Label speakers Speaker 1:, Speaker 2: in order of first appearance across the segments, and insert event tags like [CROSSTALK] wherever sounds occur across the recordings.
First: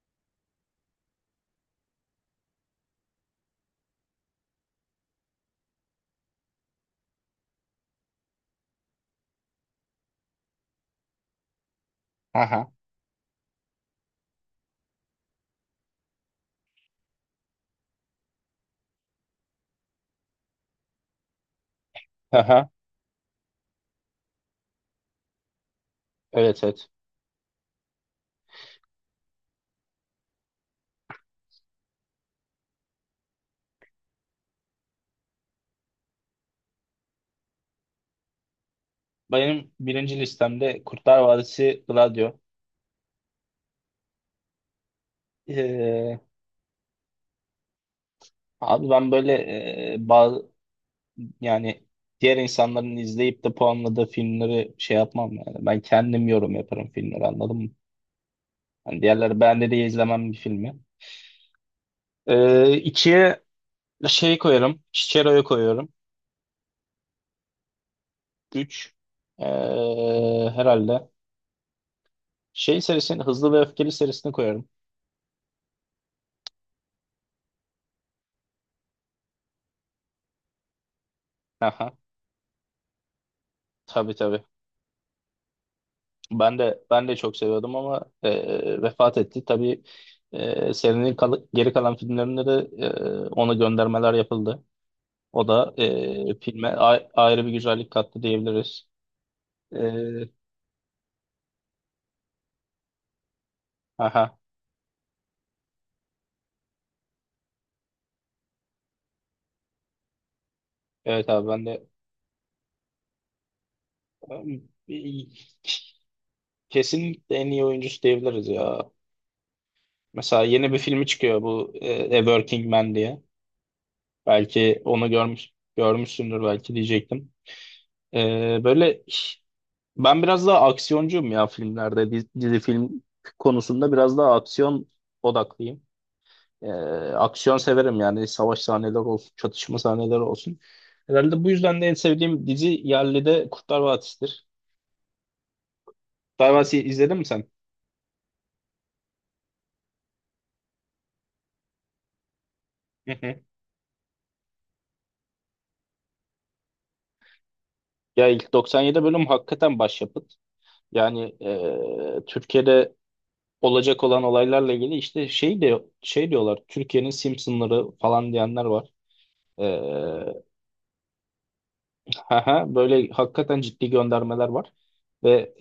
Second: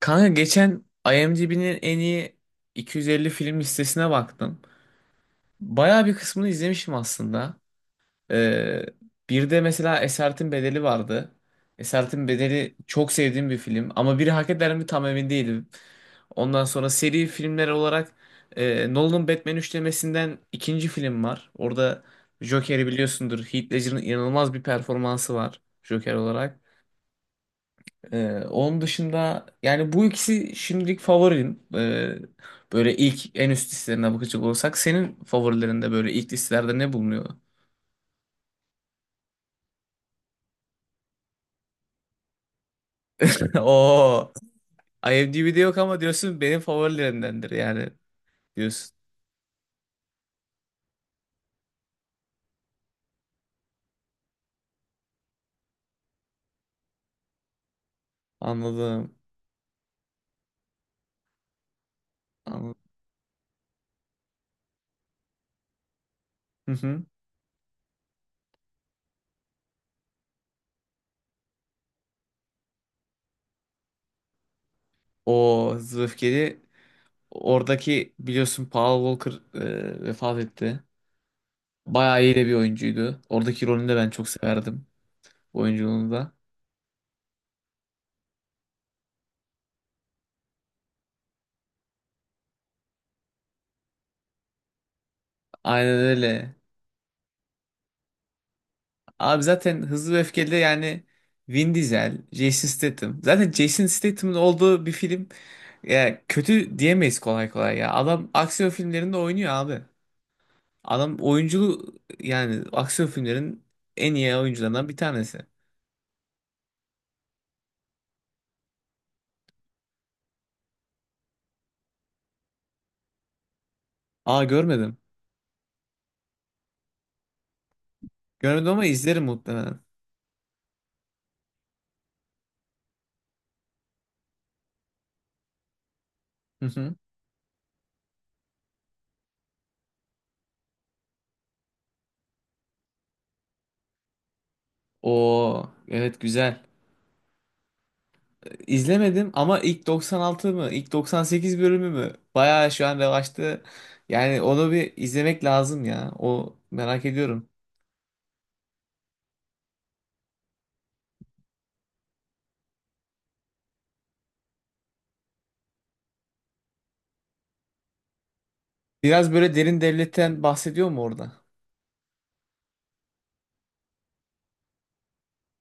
Speaker 1: Kanka geçen IMDb'nin en iyi 250 film listesine baktım. Bayağı bir kısmını izlemişim aslında. Ee, Bir de mesela Esaretin Bedeli vardı. Esaretin
Speaker 2: Aha,
Speaker 1: Bedeli çok sevdiğim bir film ama biri hak eder mi tam emin değilim. Ondan sonra seri filmler olarak Nolan'ın Batman üçlemesinden ikinci film var. Orada
Speaker 2: aha.
Speaker 1: Joker'i biliyorsundur. Heath Ledger'ın inanılmaz bir performansı var Joker olarak.
Speaker 2: Evet, evet.
Speaker 1: Onun dışında yani bu ikisi şimdilik favorim. Böyle ilk en üst listelerine bakacak olursak senin favorilerinde böyle ilk listelerde ne bulunuyor?
Speaker 2: Benim birinci listemde Kurtlar Vadisi Gladio.
Speaker 1: [LAUGHS] Oo, IMDb'de yok ama
Speaker 2: Ee,
Speaker 1: diyorsun benim favorilerimdendir yani
Speaker 2: Abi
Speaker 1: diyorsun.
Speaker 2: ben böyle bazı, yani diğer insanların izleyip de puanladığı filmleri şey yapmam yani. Ben kendim yorum yaparım filmleri, anladın mı? Hani
Speaker 1: Anladım.
Speaker 2: diğerleri beğendi diye izlemem bir filmi.
Speaker 1: Anladım.
Speaker 2: İkiye şey koyarım. Chichero'yu koyuyorum.
Speaker 1: Hı hı.
Speaker 2: Üç. Ee, Herhalde. Şey serisini, Hızlı ve Öfkeli serisini koyarım.
Speaker 1: O Hızlı ve Öfkeli, oradaki biliyorsun Paul Walker vefat etti.
Speaker 2: Aha.
Speaker 1: Bayağı iyi de bir oyuncuydu. Oradaki rolünü de ben
Speaker 2: Tabii,
Speaker 1: çok
Speaker 2: tabii.
Speaker 1: severdim, oyunculuğunu da.
Speaker 2: Ben de çok seviyordum ama vefat etti. Tabii, serinin geri kalan filmlerinde de ona göndermeler yapıldı. O da
Speaker 1: Aynen öyle.
Speaker 2: filme ayrı bir güzellik kattı diyebiliriz.
Speaker 1: Abi
Speaker 2: E,
Speaker 1: zaten Hızlı ve Öfkeli yani Vin Diesel, Jason Statham. Zaten Jason Statham'ın
Speaker 2: aha,
Speaker 1: olduğu bir film ya kötü diyemeyiz kolay kolay ya. Adam aksiyon filmlerinde oynuyor abi. Adam
Speaker 2: evet abi ben de
Speaker 1: oyunculuğu yani aksiyon filmlerin en iyi oyuncularından bir
Speaker 2: e,
Speaker 1: tanesi.
Speaker 2: kesinlikle en iyi oyuncusu diyebiliriz ya. Mesela yeni bir filmi çıkıyor, bu A Working Man diye.
Speaker 1: Aa
Speaker 2: Belki
Speaker 1: görmedim.
Speaker 2: onu görmüşsündür belki diyecektim. E,
Speaker 1: Görmedim ama
Speaker 2: böyle
Speaker 1: izlerim muhtemelen.
Speaker 2: Ben biraz daha aksiyoncuyum ya filmlerde. Dizi film konusunda biraz daha aksiyon odaklıyım.
Speaker 1: Hı
Speaker 2: Ee,
Speaker 1: hı.
Speaker 2: Aksiyon severim yani, savaş sahneleri olsun, çatışma sahneleri olsun. Herhalde bu yüzden de en sevdiğim dizi yerli de Kurtlar Vadisi'dir.
Speaker 1: Oo evet,
Speaker 2: Kurtlar
Speaker 1: güzel.
Speaker 2: Vadisi izledin mi sen?
Speaker 1: İzlemedim ama ilk 96 mı? İlk 98 bölümü mü? Bayağı şu an
Speaker 2: Hı hı.
Speaker 1: revaçta. Yani onu bir izlemek lazım ya. O merak ediyorum.
Speaker 2: Ya ilk 97 bölüm hakikaten başyapıt. Yani Türkiye'de olacak olan olaylarla ilgili işte şey de şey diyorlar. Türkiye'nin Simpsonları falan diyenler var.
Speaker 1: Biraz böyle derin devletten
Speaker 2: Ee,
Speaker 1: bahsediyor mu orada?
Speaker 2: Aha, böyle hakikaten ciddi göndermeler var. Ve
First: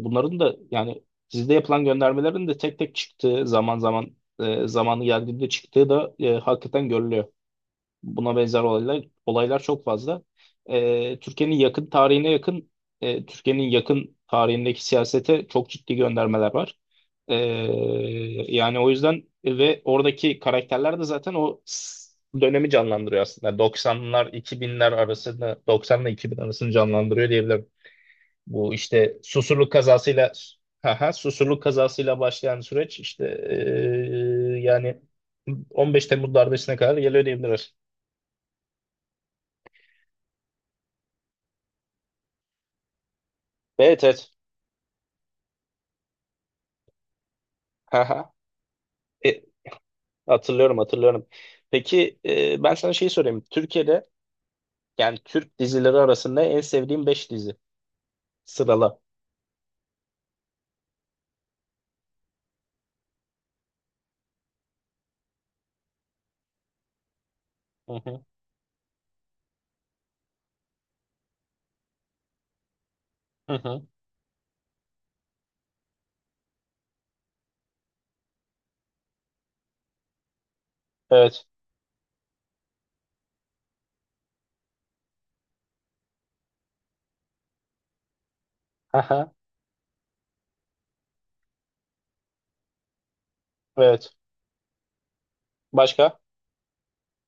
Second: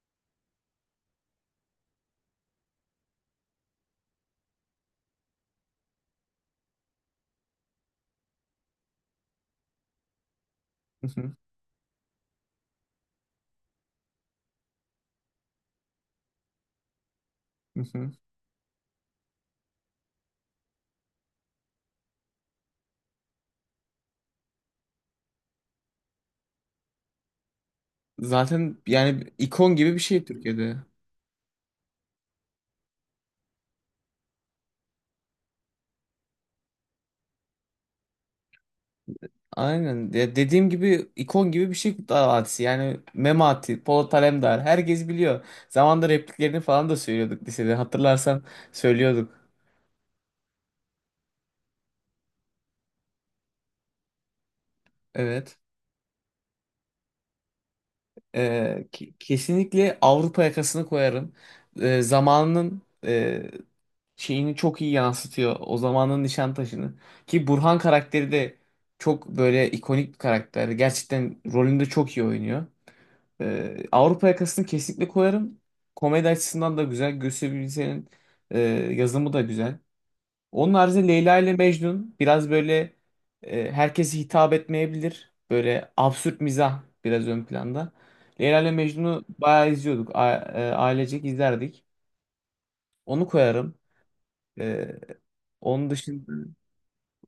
Speaker 2: bunların da yani sizde yapılan göndermelerin de tek tek çıktığı, zaman zaman zamanı geldiğinde çıktığı da hakikaten görülüyor. Buna benzer olaylar çok fazla.
Speaker 1: [LAUGHS] Hı hı,
Speaker 2: Türkiye'nin yakın Türkiye'nin yakın tarihindeki siyasete çok ciddi göndermeler var.
Speaker 1: hı
Speaker 2: Ee,
Speaker 1: hı.
Speaker 2: Yani o yüzden, ve oradaki karakterler de zaten dönemi canlandırıyor aslında. 90'la 2000 arasını canlandırıyor diyebilirim. Bu
Speaker 1: Zaten
Speaker 2: işte
Speaker 1: yani ikon gibi bir şey Türkiye'de.
Speaker 2: Susurluk kazasıyla başlayan süreç, işte yani 15 Temmuz darbesine kadar geliyor diyebiliriz.
Speaker 1: Aynen. Ya dediğim gibi ikon gibi bir şey Kurtlar Vadisi. Yani Memati,
Speaker 2: Evet,
Speaker 1: Polat
Speaker 2: evet.
Speaker 1: Alemdar herkes biliyor. Zamanında repliklerini falan da söylüyorduk lisede.
Speaker 2: Haha.
Speaker 1: Hatırlarsan söylüyorduk.
Speaker 2: E, Hatırlıyorum, hatırlıyorum. Peki, ben sana şey sorayım. Türkiye'de, yani
Speaker 1: Evet.
Speaker 2: Türk dizileri arasında en sevdiğim 5 dizi. Sırala.
Speaker 1: Kesinlikle Avrupa yakasını koyarım. Zamanının şeyini çok iyi yansıtıyor. O zamanın Nişantaşı'nı. Ki Burhan
Speaker 2: Hı hı.
Speaker 1: karakteri de çok böyle ikonik bir karakter. Gerçekten rolünde çok iyi oynuyor.
Speaker 2: Hı hı.
Speaker 1: Avrupa yakasını kesinlikle koyarım. Komedi açısından da güzel. Gösterebilirsenin e, yazımı da güzel. Onun haricinde Leyla
Speaker 2: Evet.
Speaker 1: ile Mecnun biraz böyle herkese hitap etmeyebilir. Böyle absürt mizah biraz ön planda. Leyla ile
Speaker 2: Haha.
Speaker 1: Mecnun'u bayağı izliyorduk. Ailecek izlerdik. Onu koyarım.
Speaker 2: Evet.
Speaker 1: E, Onun
Speaker 2: Başka?
Speaker 1: dışında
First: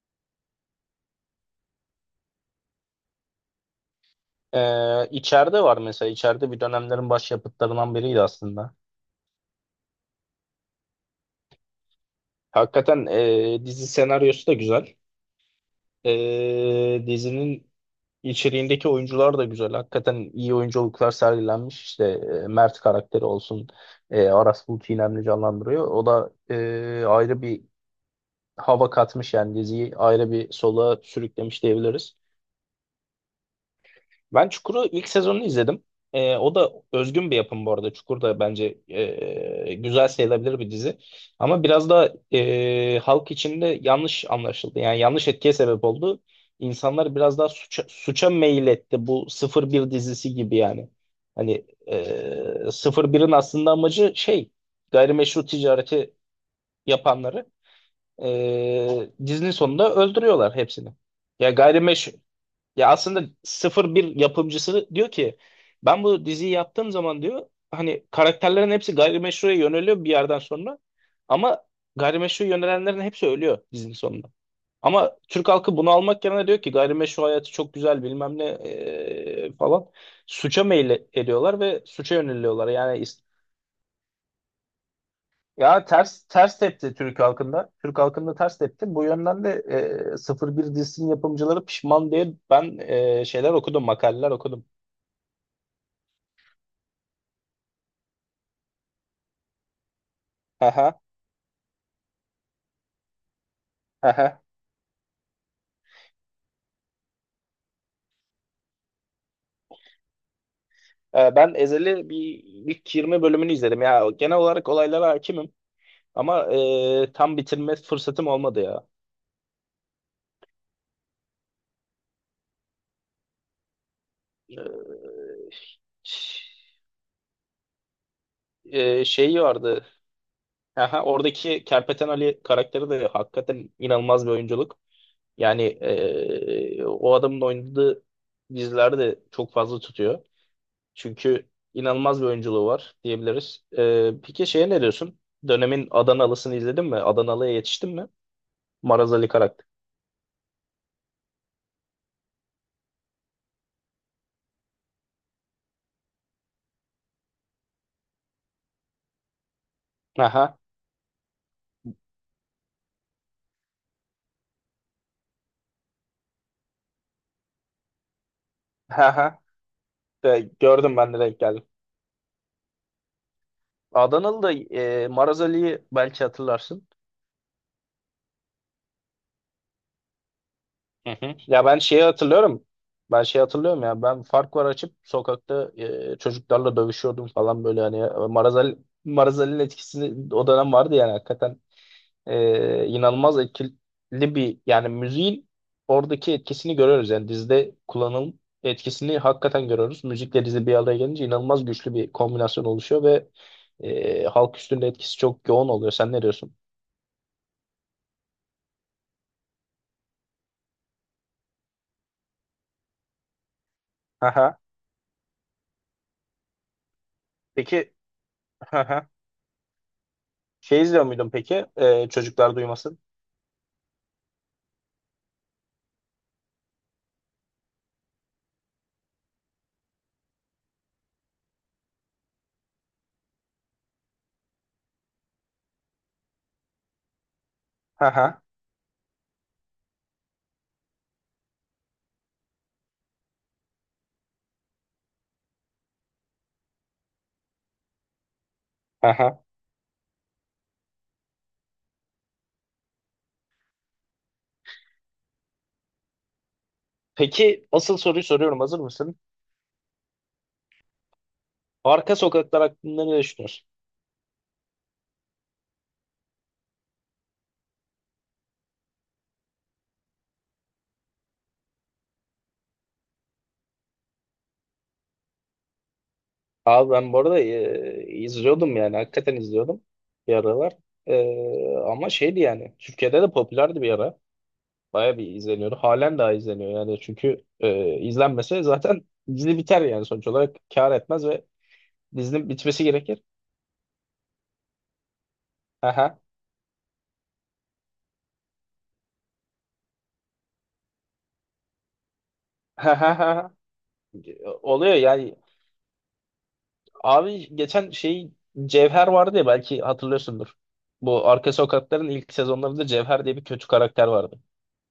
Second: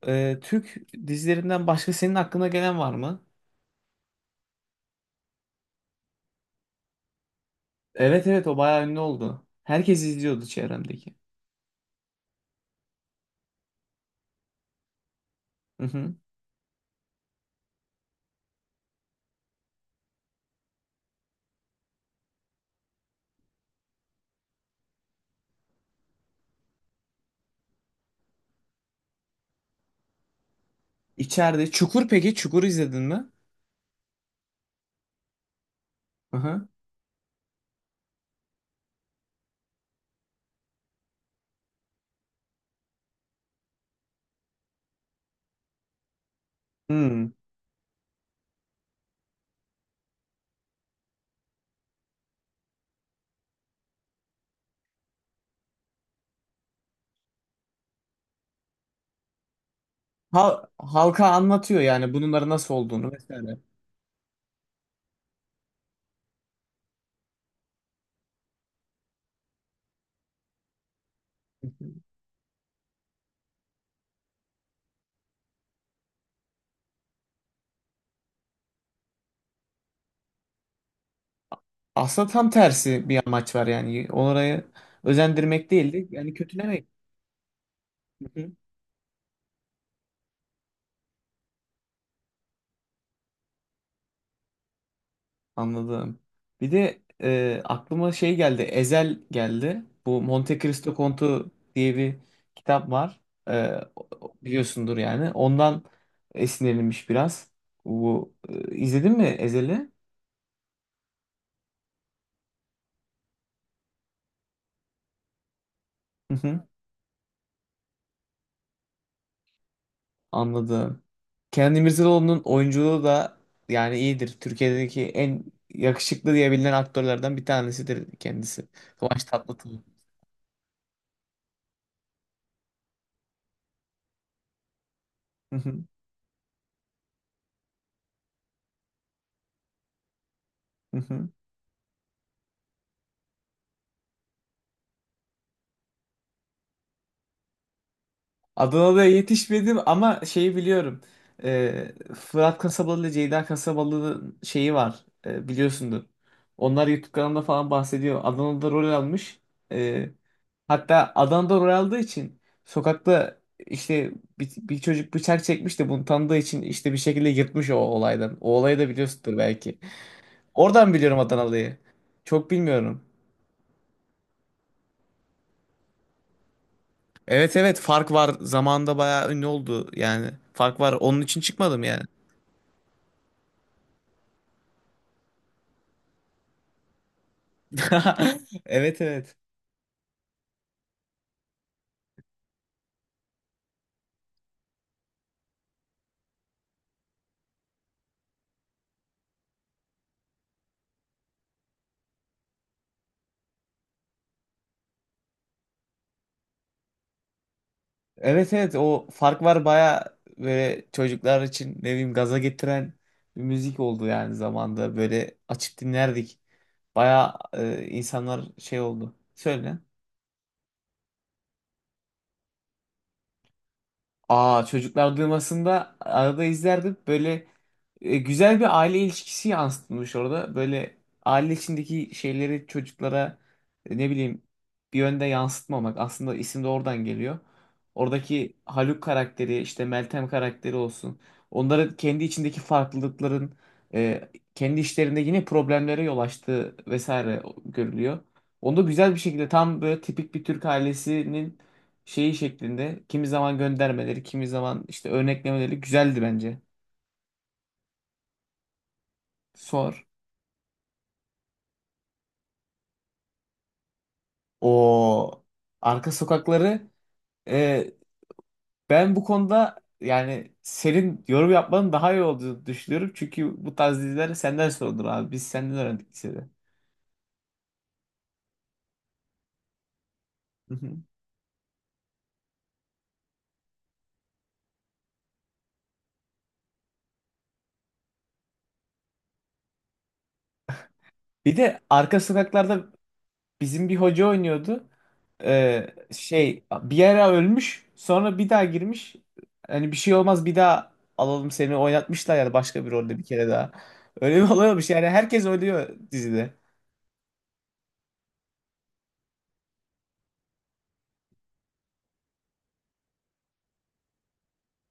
Speaker 1: Türk dizilerinden başka senin aklına gelen var mı?
Speaker 2: İçeride var mesela. İçeride bir dönemlerin başyapıtlarından biriydi
Speaker 1: Evet evet, o
Speaker 2: aslında.
Speaker 1: bayağı ünlü oldu. Herkes izliyordu çevremdeki.
Speaker 2: Hakikaten dizi senaryosu da güzel.
Speaker 1: Hı hı.
Speaker 2: E, dizinin İçeriğindeki oyuncular da güzel. Hakikaten iyi oyunculuklar sergilenmiş. İşte Mert karakteri olsun. Aras Bulut İynemli canlandırıyor. O da ayrı bir hava katmış, yani diziyi ayrı bir sola sürüklemiş
Speaker 1: İçeride. Çukur
Speaker 2: diyebiliriz.
Speaker 1: peki? Çukur izledin mi?
Speaker 2: Ben Çukur'u, ilk sezonunu izledim.
Speaker 1: Hı
Speaker 2: O
Speaker 1: hı.
Speaker 2: da özgün bir yapım bu arada. Çukur da bence güzel sayılabilir bir dizi. Ama biraz da halk içinde yanlış anlaşıldı. Yani yanlış etkiye sebep oldu. İnsanlar
Speaker 1: Hmm.
Speaker 2: biraz daha suça meyil etti. Bu 01 dizisi gibi yani. Hani 01'in aslında amacı şey, gayrimeşru ticareti yapanları dizinin sonunda öldürüyorlar
Speaker 1: Hal-
Speaker 2: hepsini.
Speaker 1: halka
Speaker 2: Ya
Speaker 1: anlatıyor yani
Speaker 2: gayrimeşru
Speaker 1: bunların nasıl
Speaker 2: ya
Speaker 1: olduğunu
Speaker 2: aslında
Speaker 1: vesaire.
Speaker 2: 01 yapımcısı diyor ki, ben bu diziyi yaptığım zaman diyor, hani karakterlerin hepsi gayrimeşruya yöneliyor bir yerden sonra, ama gayrimeşru yönelenlerin hepsi ölüyor dizinin sonunda. Ama Türk halkı bunu almak yerine diyor ki gayrimeşru hayatı çok güzel bilmem ne falan, suça meyil ediyorlar ve suça
Speaker 1: Aslında tam
Speaker 2: yöneliyorlar.
Speaker 1: tersi bir amaç var yani. Orayı özendirmek
Speaker 2: Ya
Speaker 1: değil de yani
Speaker 2: ters
Speaker 1: kötülemek.
Speaker 2: tepti Türk halkında. Türk halkında
Speaker 1: Hı hı.
Speaker 2: ters tepti. Bu yönden de 01 dizisinin yapımcıları pişman diye ben şeyler okudum, makaleler okudum.
Speaker 1: Anladım. Bir de aklıma şey geldi. Ezel geldi. Bu Monte Cristo
Speaker 2: Aha,
Speaker 1: Kontu diye bir kitap var.
Speaker 2: aha.
Speaker 1: Biliyorsundur yani. Ondan esinlenilmiş biraz. Bu izledin mi Ezel'i?
Speaker 2: Ben Ezel'i bir, ilk 20 bölümünü izledim ya. Genel olarak olaylara hakimim, ama
Speaker 1: [LAUGHS]
Speaker 2: tam bitirme fırsatım olmadı ya.
Speaker 1: Anladım. Kenan İmirzalıoğlu'nun oyunculuğu da yani iyidir. Türkiye'deki en yakışıklı
Speaker 2: Ş-
Speaker 1: diyebilinen aktörlerden bir tanesidir kendisi. Kıvanç
Speaker 2: Şeyi
Speaker 1: Tatlıtuğ.
Speaker 2: vardı. Aha, oradaki Kerpeten Ali karakteri de hakikaten inanılmaz bir oyunculuk. Yani o adamın oynadığı diziler de çok fazla tutuyor.
Speaker 1: [LAUGHS]
Speaker 2: Çünkü inanılmaz bir oyunculuğu var diyebiliriz. E, peki şeye ne diyorsun? Dönemin Adanalısını izledin mi? Adanalı'ya yetiştin mi?
Speaker 1: Adana'da
Speaker 2: Maraz Ali karakter.
Speaker 1: yetişmedim ama şeyi biliyorum. Fırat Kasabalı ile Ceyda Kasabalı'nın şeyi var. Biliyorsundur. Onlar YouTube kanalında falan bahsediyor. Adana'da rol almış. Ee,
Speaker 2: Aha.
Speaker 1: Hatta Adana'da rol aldığı için sokakta işte bir çocuk bıçak çekmiş de bunu tanıdığı için işte bir şekilde yırtmış o olaydan. O olayı da
Speaker 2: [LAUGHS]
Speaker 1: biliyorsundur belki.
Speaker 2: De,
Speaker 1: Oradan
Speaker 2: gördüm, ben
Speaker 1: biliyorum
Speaker 2: de denk geldim.
Speaker 1: Adanalı'yı. Çok bilmiyorum.
Speaker 2: Adanalı da Maraz Ali'yi belki hatırlarsın.
Speaker 1: Evet evet, fark var. Zamanında bayağı ünlü oldu yani. Fark var.
Speaker 2: Hı
Speaker 1: Onun
Speaker 2: hı.
Speaker 1: için
Speaker 2: Ya ben
Speaker 1: çıkmadım yani.
Speaker 2: şeyi hatırlıyorum. Ben şeyi hatırlıyorum ya. Ben fark var açıp sokakta çocuklarla dövüşüyordum falan, böyle hani Maraz
Speaker 1: [LAUGHS]
Speaker 2: Ali,
Speaker 1: Evet evet.
Speaker 2: Maraz Ali'nin etkisini o dönem vardı yani, hakikaten inanılmaz etkili bir yani müziğin oradaki etkisini görüyoruz, yani dizide kullanım etkisini hakikaten görüyoruz. Müzikle dizi bir araya gelince inanılmaz güçlü bir kombinasyon oluşuyor ve halk üstünde etkisi çok yoğun oluyor. Sen ne diyorsun?
Speaker 1: Evet evet, o fark var, baya böyle çocuklar için ne bileyim gaza getiren bir müzik oldu yani
Speaker 2: Aha.
Speaker 1: zamanda. Böyle açıp dinlerdik. Baya
Speaker 2: Peki,
Speaker 1: insanlar şey
Speaker 2: aha.
Speaker 1: oldu. Söyle.
Speaker 2: Şey izliyor muydun peki? Çocuklar duymasın.
Speaker 1: Aa, çocuklar duymasında arada izlerdim. Böyle güzel bir aile ilişkisi yansıtılmış orada. Böyle aile içindeki şeyleri çocuklara ne bileyim bir yönde yansıtmamak. Aslında isim de oradan geliyor.
Speaker 2: Aha.
Speaker 1: Oradaki Haluk karakteri işte, Meltem karakteri olsun. Onların kendi içindeki farklılıkların e, kendi işlerinde yine problemlere yol açtığı vesaire görülüyor. Onda güzel bir
Speaker 2: Aha.
Speaker 1: şekilde tam böyle tipik bir Türk ailesinin şeyi şeklinde kimi zaman göndermeleri, kimi zaman işte örneklemeleri güzeldi bence.
Speaker 2: Peki, asıl soruyu soruyorum. Hazır mısın?
Speaker 1: Sor.
Speaker 2: Arka sokaklar hakkında ne düşünüyorsun?
Speaker 1: O arka sokakları e, ben bu konuda yani senin yorum yapmanın daha iyi olduğunu düşünüyorum. Çünkü bu tarz diziler senden sorulur abi. Biz senden öğrendik lisede.
Speaker 2: Abi, ben bu arada izliyordum yani. Hakikaten izliyordum bir aralar.
Speaker 1: Hı hı.
Speaker 2: Ama şeydi yani. Türkiye'de de popülerdi bir ara. Baya bir izleniyordu. Halen daha izleniyor yani. Çünkü izlenmese zaten dizi biter yani, sonuç olarak. Kar etmez ve
Speaker 1: Bir de arka
Speaker 2: dizinin bitmesi
Speaker 1: sokaklarda
Speaker 2: gerekir.
Speaker 1: bizim bir hoca oynuyordu. Ee,
Speaker 2: Aha.
Speaker 1: Şey bir ara ölmüş sonra bir daha girmiş. Hani bir şey olmaz, bir daha alalım seni, oynatmışlar yani başka bir rolde bir kere
Speaker 2: [LAUGHS]
Speaker 1: daha. Öyle bir olay olmuş
Speaker 2: Oluyor
Speaker 1: yani,
Speaker 2: ya.
Speaker 1: herkes ölüyor dizide.
Speaker 2: Abi geçen şey, Cevher vardı ya, belki hatırlıyorsundur. Bu Arka Sokaklar'ın ilk sezonlarında Cevher diye bir kötü karakter vardı.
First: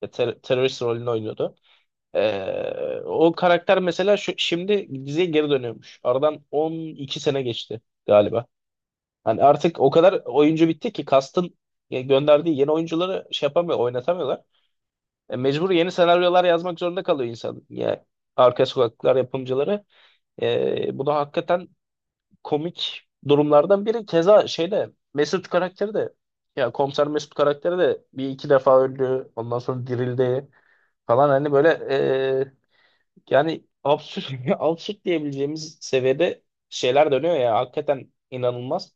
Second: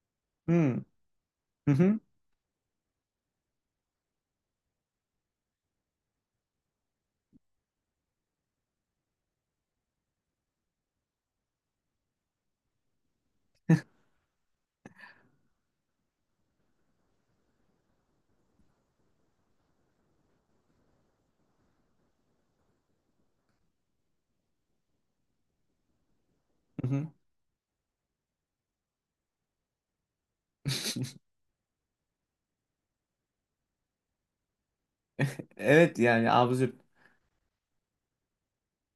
Speaker 2: Ya
Speaker 1: Hmm.
Speaker 2: terörist rolünü oynuyordu.
Speaker 1: Hı hı.
Speaker 2: O karakter mesela şimdi diziye geri dönüyormuş. Aradan 12 sene geçti galiba. Hani artık o kadar oyuncu bitti ki kastın ya gönderdiği yeni oyuncuları şey yapamıyor, oynatamıyorlar. Mecbur yeni senaryolar yazmak zorunda kalıyor insan. Yani Arka Sokaklar yapımcıları. Bunu hakikaten komik durumlardan biri. Keza şeyde Mesut karakteri de, ya
Speaker 1: Hı hı.
Speaker 2: komiser Mesut karakteri de bir iki defa öldü. Ondan sonra dirildi
Speaker 1: [LAUGHS]
Speaker 2: falan, hani böyle e, yani absürt [LAUGHS] absürt diyebileceğimiz
Speaker 1: Evet, yani
Speaker 2: seviyede
Speaker 1: absürt.
Speaker 2: şeyler dönüyor ya, hakikaten inanılmaz.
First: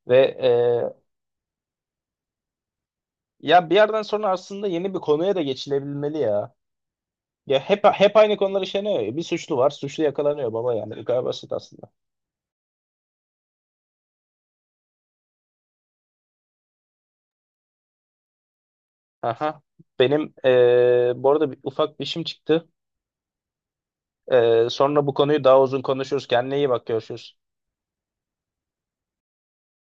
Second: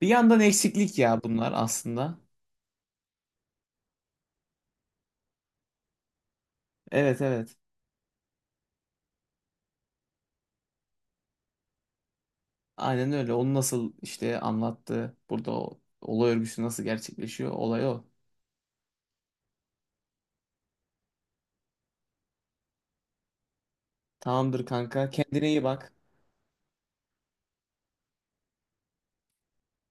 Speaker 1: Bir
Speaker 2: Ve
Speaker 1: yandan eksiklik ya bunlar aslında.
Speaker 2: ya bir yerden sonra aslında yeni bir konuya da geçilebilmeli ya.
Speaker 1: Evet evet.
Speaker 2: Ya hep aynı konular işleniyor ya. Bir suçlu var, suçlu yakalanıyor baba yani. Bu kadar basit aslında.
Speaker 1: Aynen öyle. Onu nasıl işte anlattı. Burada o olay örgüsü nasıl gerçekleşiyor? Olay o.
Speaker 2: Aha. Benim bu arada ufak bir işim çıktı.
Speaker 1: Tamamdır
Speaker 2: Sonra
Speaker 1: kanka.
Speaker 2: bu konuyu
Speaker 1: Kendine
Speaker 2: daha
Speaker 1: iyi
Speaker 2: uzun
Speaker 1: bak.
Speaker 2: konuşuruz. Kendine iyi bak, görüşürüz.